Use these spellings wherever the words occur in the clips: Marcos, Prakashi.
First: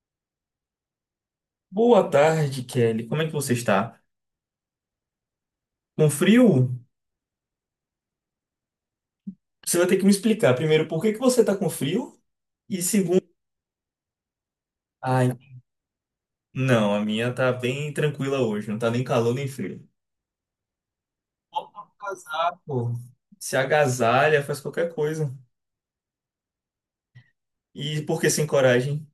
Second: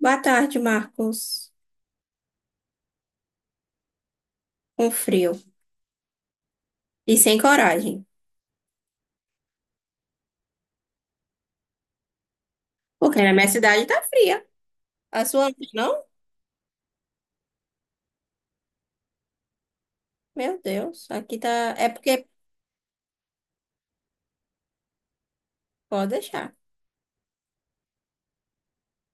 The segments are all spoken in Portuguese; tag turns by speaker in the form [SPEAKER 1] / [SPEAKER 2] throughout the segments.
[SPEAKER 1] Boa tarde, Marcos.
[SPEAKER 2] Boa tarde, Kelly. Como é que você está?
[SPEAKER 1] Com frio
[SPEAKER 2] Com frio?
[SPEAKER 1] e sem coragem.
[SPEAKER 2] Você vai ter que me explicar primeiro por que que você está com frio e segundo,
[SPEAKER 1] Porque na minha cidade tá fria. A
[SPEAKER 2] ai,
[SPEAKER 1] sua não?
[SPEAKER 2] não, a minha tá bem tranquila hoje, não tá nem calor nem frio.
[SPEAKER 1] Meu Deus, aqui tá.
[SPEAKER 2] Bota
[SPEAKER 1] É
[SPEAKER 2] um
[SPEAKER 1] porque
[SPEAKER 2] casaco. Se agasalha, faz qualquer coisa.
[SPEAKER 1] pode deixar.
[SPEAKER 2] E por que sem coragem?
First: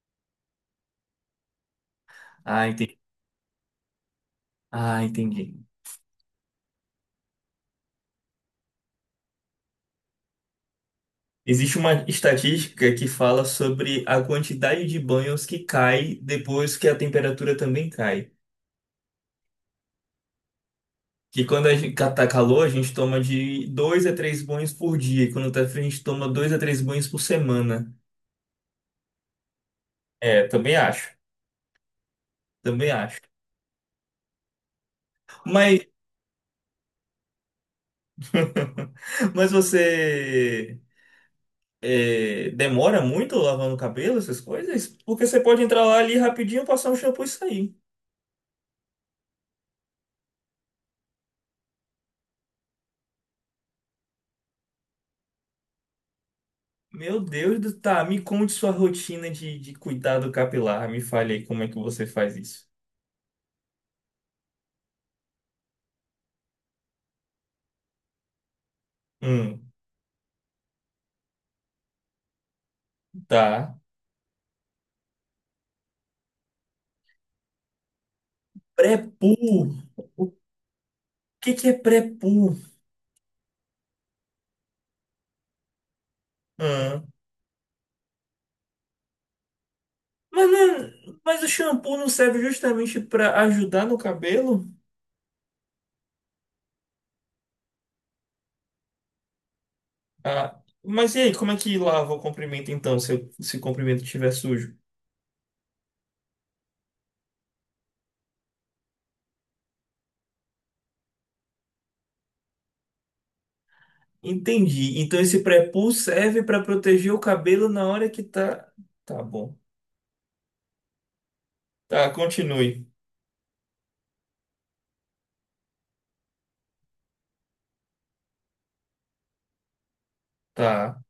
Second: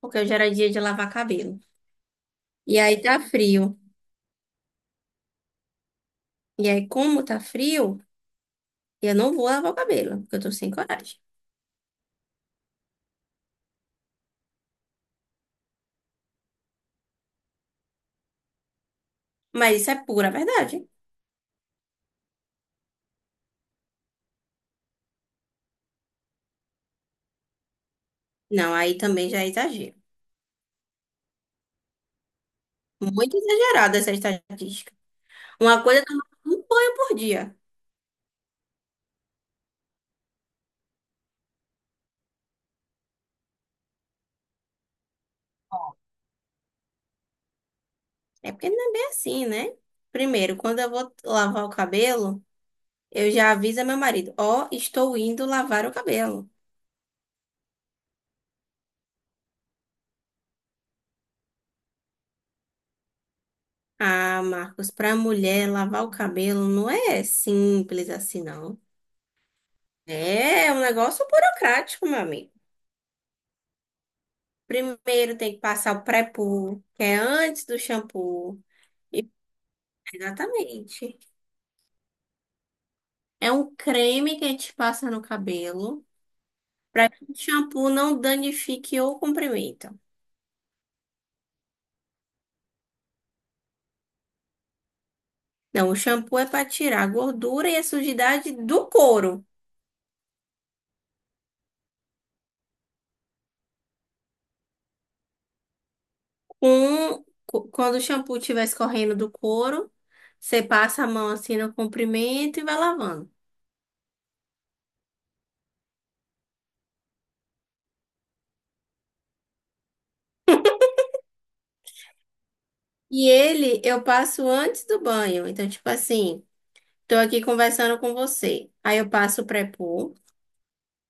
[SPEAKER 1] Porque hoje era dia de lavar cabelo.
[SPEAKER 2] Ah,
[SPEAKER 1] E
[SPEAKER 2] entendi.
[SPEAKER 1] aí tá frio.
[SPEAKER 2] Ah, entendi.
[SPEAKER 1] E aí, como tá frio, eu não vou lavar o cabelo, porque eu tô sem coragem.
[SPEAKER 2] Existe uma estatística que fala sobre a quantidade de banhos que cai depois que a temperatura também cai.
[SPEAKER 1] Mas isso é pura verdade.
[SPEAKER 2] Que quando a gente tá calor, a gente toma de dois a três banhos por dia. E quando tá frio, a gente toma dois a três banhos por semana.
[SPEAKER 1] Não, aí também já é exagero.
[SPEAKER 2] É, também acho. Também acho.
[SPEAKER 1] Muito exagerada essa estatística. Uma
[SPEAKER 2] Mas,
[SPEAKER 1] coisa é tomar um banho por dia.
[SPEAKER 2] mas você demora muito lavando o cabelo, essas coisas? Porque você pode entrar lá ali rapidinho, passar um shampoo e sair.
[SPEAKER 1] É porque não é bem assim, né? Primeiro, quando eu vou lavar o cabelo. Eu já aviso a meu marido, ó, estou indo lavar o cabelo.
[SPEAKER 2] Meu Deus do... Tá, me conte sua rotina de cuidado capilar. Me fale aí como é que você faz isso.
[SPEAKER 1] Ah, Marcos, para mulher lavar o cabelo não é simples assim, não.
[SPEAKER 2] Hum,
[SPEAKER 1] É um negócio burocrático, meu amigo.
[SPEAKER 2] tá.
[SPEAKER 1] Primeiro tem que passar o pré-poo, que é antes do shampoo. E-
[SPEAKER 2] Pré-poo. O
[SPEAKER 1] Exatamente.
[SPEAKER 2] que que é pré-poo?
[SPEAKER 1] É um creme que a gente passa no cabelo para que o shampoo não danifique ou comprometa.
[SPEAKER 2] Mas, o shampoo não serve justamente para ajudar no cabelo?
[SPEAKER 1] Não, o shampoo é para tirar a gordura e a sujidade do couro.
[SPEAKER 2] Ah, mas e aí, como é que lava o comprimento então, se o comprimento estiver sujo?
[SPEAKER 1] Quando o shampoo estiver escorrendo do couro, você passa a mão assim no comprimento e vai lavando.
[SPEAKER 2] Entendi. Então esse pré-poo serve para proteger o cabelo na hora que tá. Tá bom. Tá, continue.
[SPEAKER 1] E ele eu passo antes do banho. Então, tipo assim, tô aqui conversando com você. Aí eu passo o pré-poo
[SPEAKER 2] Tá.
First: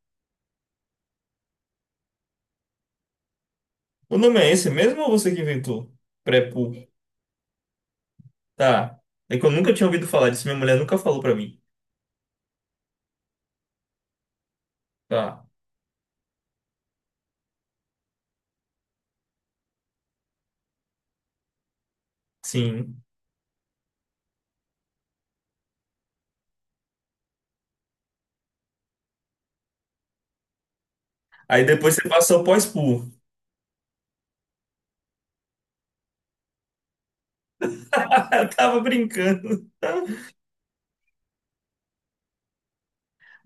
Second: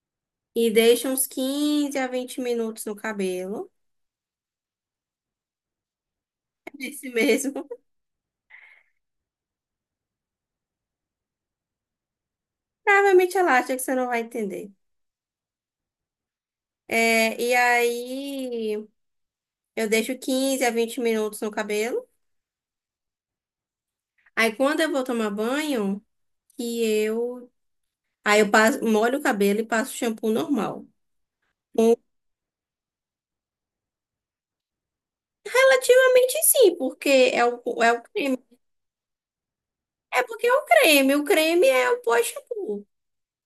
[SPEAKER 1] e deixo uns 15 a 20 minutos no cabelo.
[SPEAKER 2] O nome é esse mesmo ou você que inventou? Pré-poo.
[SPEAKER 1] É esse mesmo.
[SPEAKER 2] Tá. É que eu nunca tinha ouvido falar disso, minha mulher nunca falou para mim.
[SPEAKER 1] Provavelmente ela acha que você não vai entender.
[SPEAKER 2] Tá.
[SPEAKER 1] É, e aí eu deixo 15 a 20 minutos no cabelo.
[SPEAKER 2] Sim.
[SPEAKER 1] Aí quando eu vou tomar banho, que eu Aí eu passo, molho o cabelo e passo shampoo normal.
[SPEAKER 2] Aí
[SPEAKER 1] Hum,
[SPEAKER 2] depois você passou pós-poo.
[SPEAKER 1] Relativamente sim, porque é o creme.
[SPEAKER 2] Eu tava brincando.
[SPEAKER 1] É porque é o creme. O creme é o pós-shampoo.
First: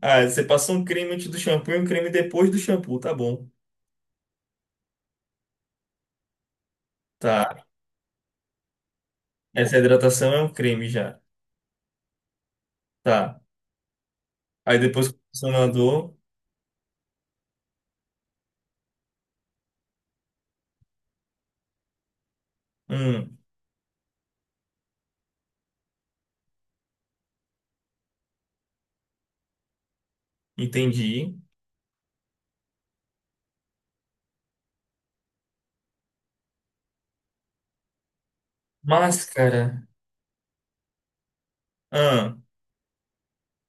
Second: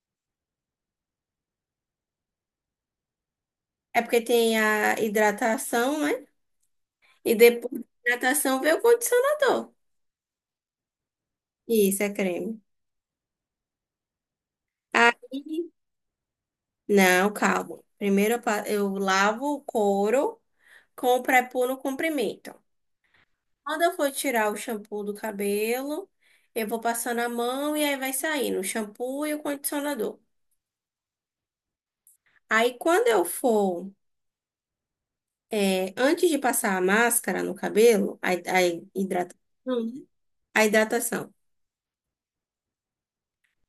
[SPEAKER 2] Ah, você passou um creme antes do shampoo e um creme depois do shampoo, tá bom.
[SPEAKER 1] É porque tem a hidratação, né? E
[SPEAKER 2] Tá.
[SPEAKER 1] depois da hidratação vem o condicionador.
[SPEAKER 2] Essa hidratação é um creme já.
[SPEAKER 1] Isso, é creme.
[SPEAKER 2] Tá. Aí depois o
[SPEAKER 1] Aí,
[SPEAKER 2] condicionador.
[SPEAKER 1] não, calma. Primeiro eu, eu lavo o couro com o pré-poo no comprimento.
[SPEAKER 2] Hum,
[SPEAKER 1] Quando eu for tirar o shampoo do cabelo, eu vou passando a mão e aí vai saindo o shampoo e o condicionador.
[SPEAKER 2] entendi.
[SPEAKER 1] Aí quando eu for, é, antes de passar a máscara no cabelo, a hidratação,
[SPEAKER 2] Máscara.
[SPEAKER 1] né? A hidratação,
[SPEAKER 2] Ah,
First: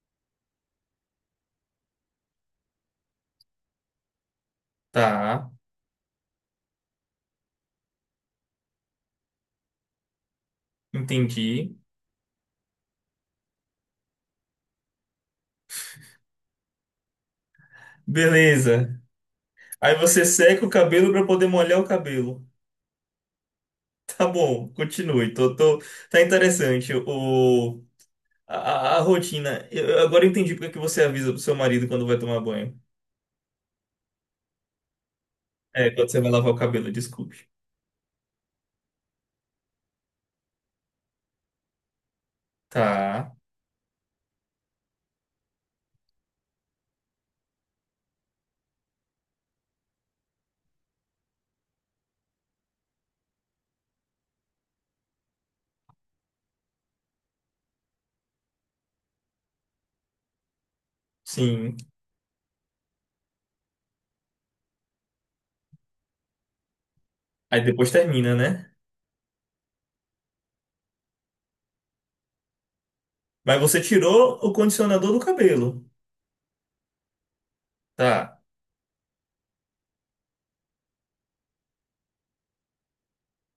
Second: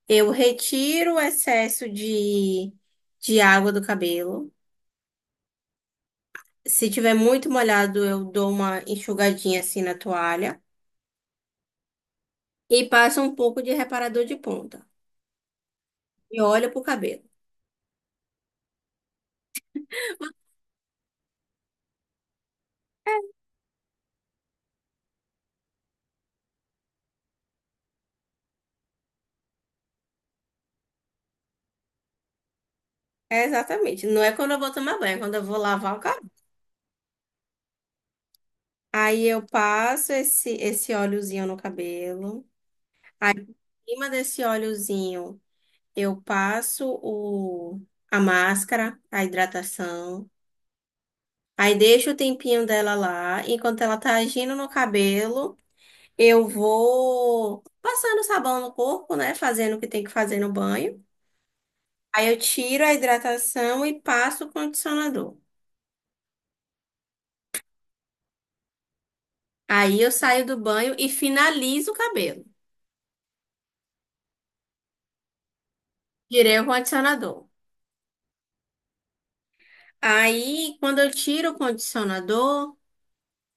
[SPEAKER 1] eu retiro o excesso de água do cabelo.
[SPEAKER 2] tá.
[SPEAKER 1] Se tiver muito molhado, eu dou uma enxugadinha assim na toalha
[SPEAKER 2] Entendi.
[SPEAKER 1] e passo um pouco de reparador de ponta. E olho pro cabelo.
[SPEAKER 2] Beleza. Aí você seca o cabelo para poder molhar o cabelo. Tá bom, continue. Tá interessante a rotina. Eu agora entendi porque que você avisa pro seu marido quando vai tomar banho.
[SPEAKER 1] É exatamente. Não é quando eu vou tomar banho, é quando eu vou
[SPEAKER 2] É,
[SPEAKER 1] lavar o
[SPEAKER 2] quando você
[SPEAKER 1] cabelo.
[SPEAKER 2] vai lavar o cabelo, desculpe.
[SPEAKER 1] Aí eu passo esse óleozinho no cabelo. Aí,
[SPEAKER 2] Tá.
[SPEAKER 1] em cima desse óleozinho. Eu passo a máscara, a hidratação. Aí deixo o tempinho dela lá. Enquanto ela tá agindo no cabelo, eu vou passando sabão no corpo, né? Fazendo o que tem que fazer no banho.
[SPEAKER 2] Sim.
[SPEAKER 1] Aí eu tiro a hidratação e passo o condicionador.
[SPEAKER 2] Aí depois termina, né?
[SPEAKER 1] Aí eu saio do banho e finalizo o cabelo.
[SPEAKER 2] Mas você tirou o condicionador do cabelo.
[SPEAKER 1] Tirei o condicionador.
[SPEAKER 2] Tá.
[SPEAKER 1] Aí, quando eu tiro o condicionador,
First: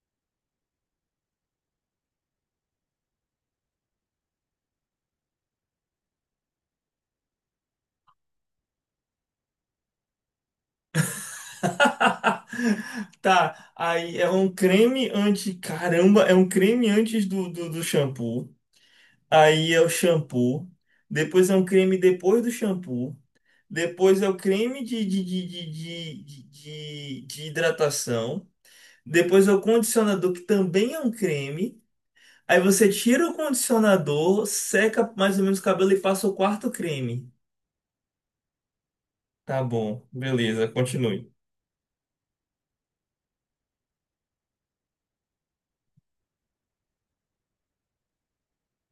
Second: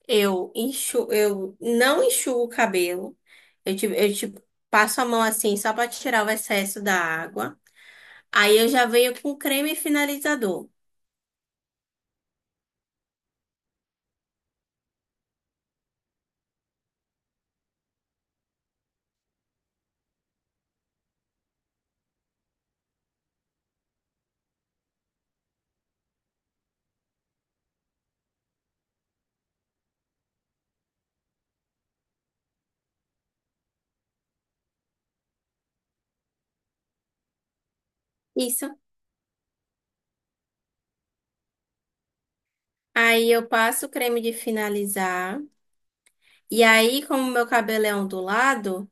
[SPEAKER 1] eu não enxuo o cabelo. Eu te passo a mão assim só pra tirar o excesso da água. Aí eu já venho com creme finalizador.
[SPEAKER 2] Tá. Aí é um creme anti. Caramba, é um creme antes do shampoo. Aí é o shampoo. Depois é um creme depois do shampoo. Depois é o creme de hidratação. Depois é o condicionador, que também é um creme. Aí você tira o condicionador, seca mais ou menos o cabelo e passa o quarto creme.
[SPEAKER 1] Isso.
[SPEAKER 2] Tá bom, beleza, continue.
[SPEAKER 1] Aí eu passo o creme de finalizar. E aí, como meu cabelo é ondulado,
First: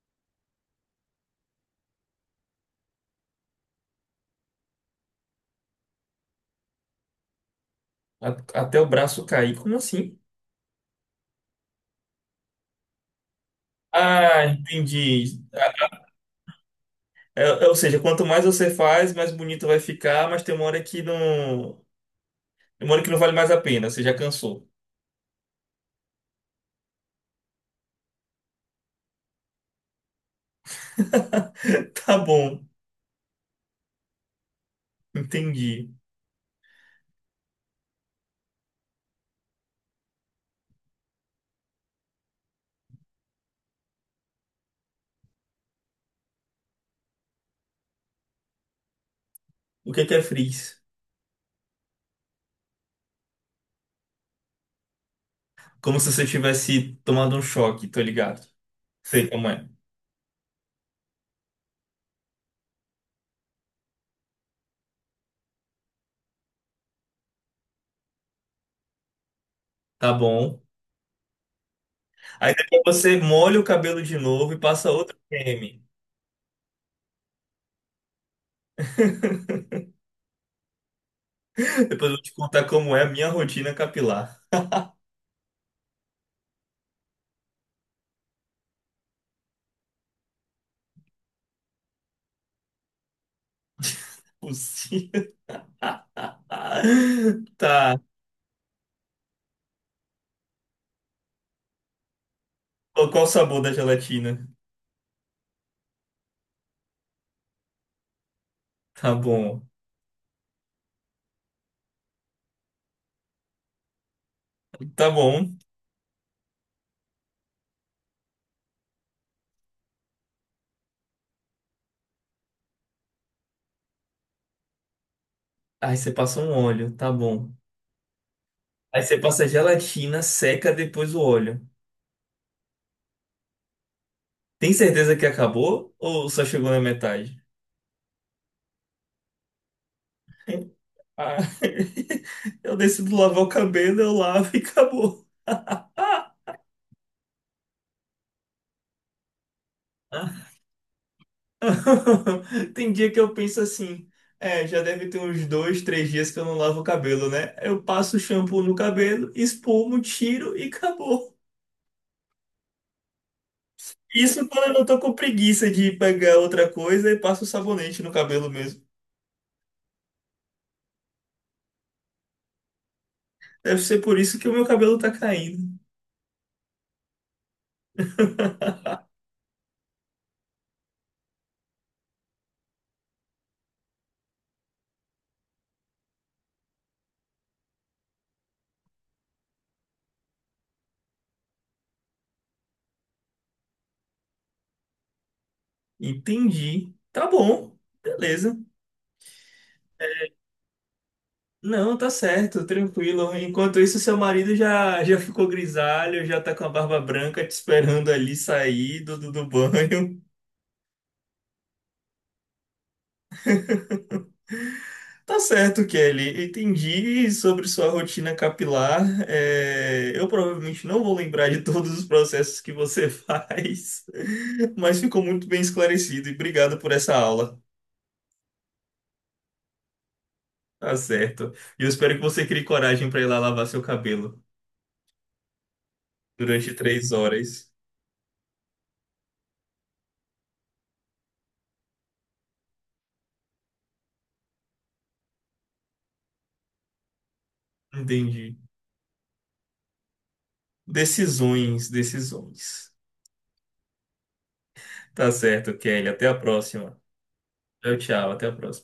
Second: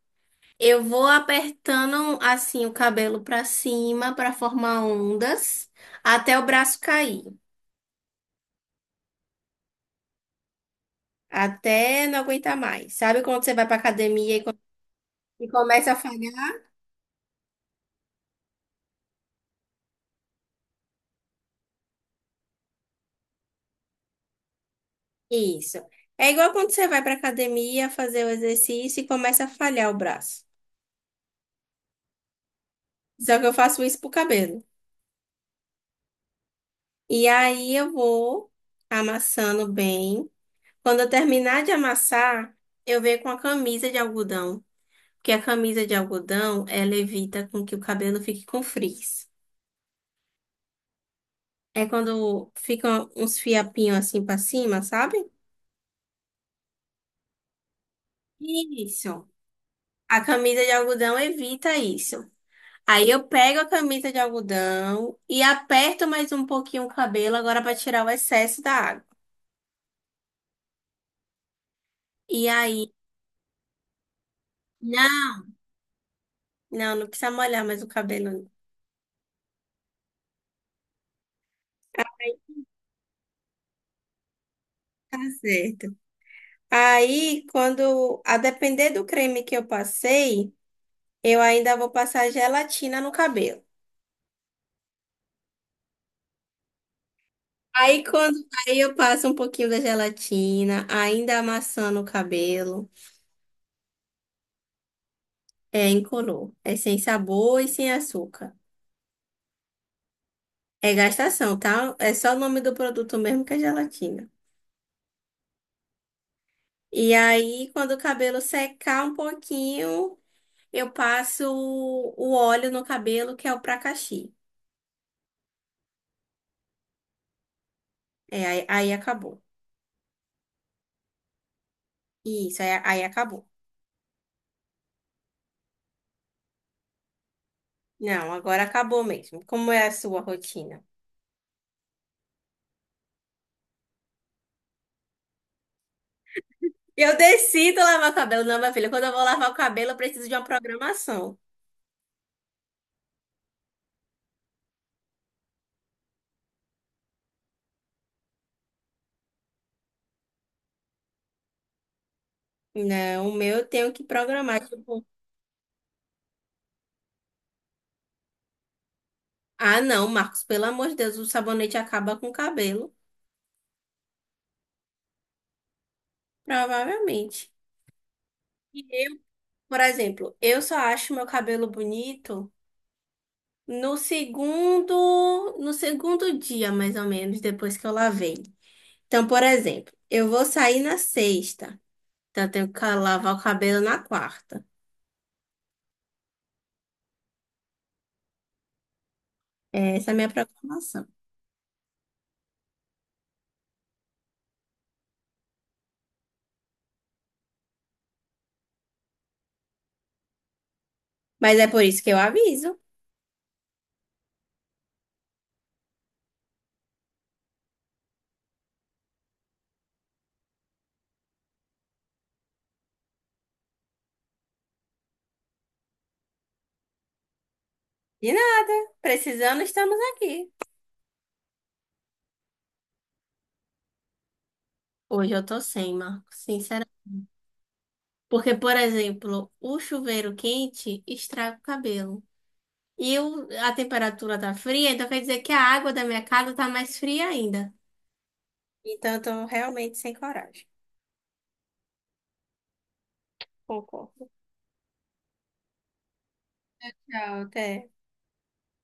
[SPEAKER 1] eu vou apertando assim o cabelo pra cima pra formar ondas até o braço cair.
[SPEAKER 2] Até o braço cair. Como assim?
[SPEAKER 1] Até não aguentar mais. Sabe quando você vai pra academia
[SPEAKER 2] Ah,
[SPEAKER 1] e,
[SPEAKER 2] entendi.
[SPEAKER 1] e
[SPEAKER 2] Ah,
[SPEAKER 1] começa a falhar?
[SPEAKER 2] ou seja, quanto mais você faz, mais bonito vai ficar, mas tem uma hora que não. Tem uma hora que não vale mais a pena, você já cansou.
[SPEAKER 1] Isso. É igual quando você vai pra academia fazer o exercício e começa a falhar o braço.
[SPEAKER 2] Tá bom,
[SPEAKER 1] Só que eu faço isso pro cabelo.
[SPEAKER 2] entendi.
[SPEAKER 1] E aí eu vou amassando bem. Quando eu terminar de amassar, eu venho com a camisa de algodão. Porque a camisa de algodão, ela evita com que o cabelo fique com frizz.
[SPEAKER 2] O que que é frizz?
[SPEAKER 1] É quando ficam uns fiapinhos assim pra cima, sabe?
[SPEAKER 2] Como se você tivesse tomado um choque, tô ligado. Sei
[SPEAKER 1] Isso.
[SPEAKER 2] como é.
[SPEAKER 1] A camisa de algodão evita isso. Aí eu pego a camisa de algodão e aperto mais um pouquinho o cabelo agora para tirar o excesso da água.
[SPEAKER 2] Tá bom.
[SPEAKER 1] E
[SPEAKER 2] Aí depois
[SPEAKER 1] aí,
[SPEAKER 2] você molha o cabelo de novo e passa outro
[SPEAKER 1] não.
[SPEAKER 2] creme.
[SPEAKER 1] Não, não precisa molhar mais o cabelo. Não.
[SPEAKER 2] Depois eu vou te contar como é a minha rotina capilar.
[SPEAKER 1] Tá certo. Aí, quando, a depender do creme que eu passei, eu ainda vou passar gelatina no cabelo.
[SPEAKER 2] Possível. Tá.
[SPEAKER 1] Aí quando, aí eu passo um pouquinho da gelatina, ainda amassando o cabelo.
[SPEAKER 2] Qual o sabor da gelatina?
[SPEAKER 1] É incolor, é sem sabor e sem açúcar.
[SPEAKER 2] Tá bom.
[SPEAKER 1] É gastação, tá? É só o nome do produto mesmo que é gelatina.
[SPEAKER 2] Tá bom.
[SPEAKER 1] E aí, quando o cabelo secar um pouquinho, eu passo o óleo no cabelo, que é o Prakashi.
[SPEAKER 2] Aí você passa um óleo, tá bom.
[SPEAKER 1] É, aí
[SPEAKER 2] Aí você
[SPEAKER 1] acabou.
[SPEAKER 2] passa a gelatina, seca depois o óleo.
[SPEAKER 1] Isso, aí acabou.
[SPEAKER 2] Tem certeza que acabou ou só chegou na metade?
[SPEAKER 1] Não, agora acabou mesmo. Como é a sua rotina?
[SPEAKER 2] Ah, eu decido lavar o cabelo, eu lavo e acabou. Ah!
[SPEAKER 1] Eu decido lavar o cabelo, não, minha filha. Quando eu vou lavar o cabelo, eu preciso de uma
[SPEAKER 2] Ah.
[SPEAKER 1] programação.
[SPEAKER 2] Tem dia que eu penso assim, já deve ter uns 2, 3 dias que eu não lavo o cabelo, né? Eu passo o shampoo no cabelo, espumo, tiro e acabou.
[SPEAKER 1] Não, o meu eu tenho que
[SPEAKER 2] Isso
[SPEAKER 1] programar.
[SPEAKER 2] quando eu não tô
[SPEAKER 1] Tipo,
[SPEAKER 2] com preguiça de pegar outra coisa e passo o sabonete no cabelo mesmo.
[SPEAKER 1] ah, não, Marcos, pelo amor de Deus, o sabonete acaba com o cabelo.
[SPEAKER 2] Deve ser por isso que o meu cabelo tá caindo.
[SPEAKER 1] Provavelmente. E eu, por exemplo, eu só acho meu cabelo bonito no segundo dia, mais ou menos, depois que eu lavei. Então, por exemplo, eu vou sair na sexta. Então, eu tenho que lavar o cabelo na quarta.
[SPEAKER 2] Entendi. Tá bom, beleza.
[SPEAKER 1] Essa é a minha preocupação.
[SPEAKER 2] Não, tá certo, tranquilo. Enquanto isso, seu marido já ficou grisalho, já tá com a barba branca te esperando ali sair do banho.
[SPEAKER 1] Mas é por isso que eu aviso.
[SPEAKER 2] Tá certo, Kelly. Entendi sobre sua rotina capilar. É, eu provavelmente não vou lembrar de todos os processos que você faz, mas ficou muito bem esclarecido e obrigado por essa aula.
[SPEAKER 1] E não, precisando, estamos aqui.
[SPEAKER 2] Tá certo. E eu espero que você crie coragem para ir lá lavar seu cabelo
[SPEAKER 1] Hoje eu tô sem, Marco,
[SPEAKER 2] durante
[SPEAKER 1] sinceramente.
[SPEAKER 2] 3 horas.
[SPEAKER 1] Porque, por exemplo, o chuveiro quente estraga o cabelo. A temperatura tá fria, então quer dizer que a água da minha casa tá mais fria ainda.
[SPEAKER 2] Entendi.
[SPEAKER 1] Então, eu tô realmente sem coragem.
[SPEAKER 2] Decisões, decisões.
[SPEAKER 1] Concordo.
[SPEAKER 2] Tá certo, Kelly. Até a próxima.
[SPEAKER 1] Tchau, até.
[SPEAKER 2] Tchau, tchau. Até a próxima.